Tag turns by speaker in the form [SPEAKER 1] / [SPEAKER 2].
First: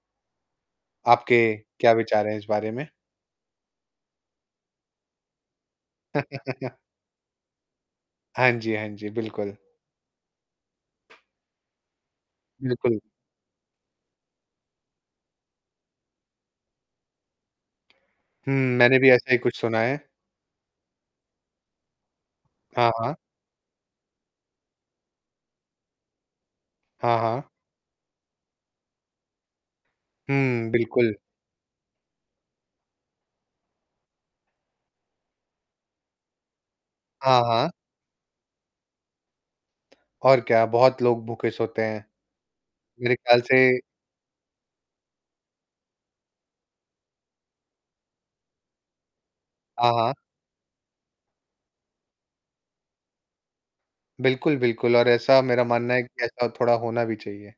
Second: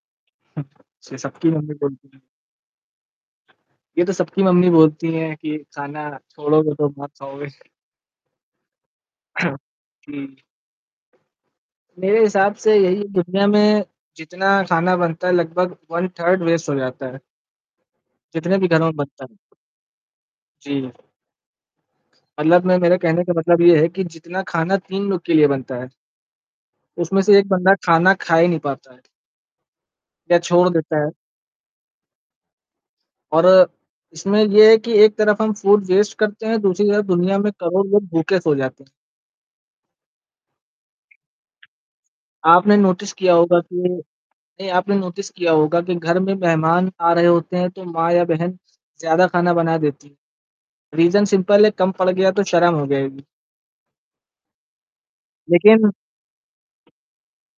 [SPEAKER 1] हुँ, से
[SPEAKER 2] आपके
[SPEAKER 1] सबकी मम्मी
[SPEAKER 2] क्या
[SPEAKER 1] बोलती हैं।
[SPEAKER 2] विचार हैं इस बारे में?
[SPEAKER 1] ये तो सबकी मम्मी बोलती हैं कि खाना छोड़ोगे तो मार खाओगे।
[SPEAKER 2] हाँ जी, हाँ जी, बिल्कुल।
[SPEAKER 1] हुँ। मेरे हिसाब से
[SPEAKER 2] बिल्कुल।
[SPEAKER 1] यही दुनिया में जितना खाना बनता है लगभग वन-थर्ड वेस्ट हो जाता है।
[SPEAKER 2] हुँ।
[SPEAKER 1] जितने भी घरों में
[SPEAKER 2] मैंने भी
[SPEAKER 1] बनता
[SPEAKER 2] ऐसा
[SPEAKER 1] है।
[SPEAKER 2] ही कुछ सुना है।
[SPEAKER 1] जी। मतलब मैं
[SPEAKER 2] हाँ,
[SPEAKER 1] मेरे
[SPEAKER 2] हाँ।
[SPEAKER 1] कहने का मतलब ये है कि जितना खाना 3 लोग के लिए बनता है।
[SPEAKER 2] हाँ,
[SPEAKER 1] उसमें से
[SPEAKER 2] हाँ।
[SPEAKER 1] एक बंदा खाना खा ही नहीं पाता है। या छोड़
[SPEAKER 2] हुँ,
[SPEAKER 1] देता है।
[SPEAKER 2] बिल्कुल।
[SPEAKER 1] और इसमें ये है कि एक तरफ हम फूड वेस्ट करते हैं। दूसरी तरफ दुनिया
[SPEAKER 2] हाँ,
[SPEAKER 1] में
[SPEAKER 2] हाँ।
[SPEAKER 1] करोड़ों लोग भूखे सो जाते हैं।
[SPEAKER 2] और क्या बहुत लोग भूखे सोते हैं।
[SPEAKER 1] आपने नोटिस
[SPEAKER 2] मेरे
[SPEAKER 1] किया
[SPEAKER 2] ख़्याल से
[SPEAKER 1] होगा कि नहीं आपने नोटिस किया होगा कि घर में मेहमान आ रहे होते हैं। तो माँ या बहन ज़्यादा खाना बना
[SPEAKER 2] हाँ,
[SPEAKER 1] देती
[SPEAKER 2] हाँ।
[SPEAKER 1] हैं रीज़न सिंपल है कम पड़ गया तो शर्म हो जाएगी।
[SPEAKER 2] बिल्कुल, बिल्कुल और ऐसा मेरा
[SPEAKER 1] लेकिन।
[SPEAKER 2] मानना है कि ऐसा थोड़ा होना भी चाहिए।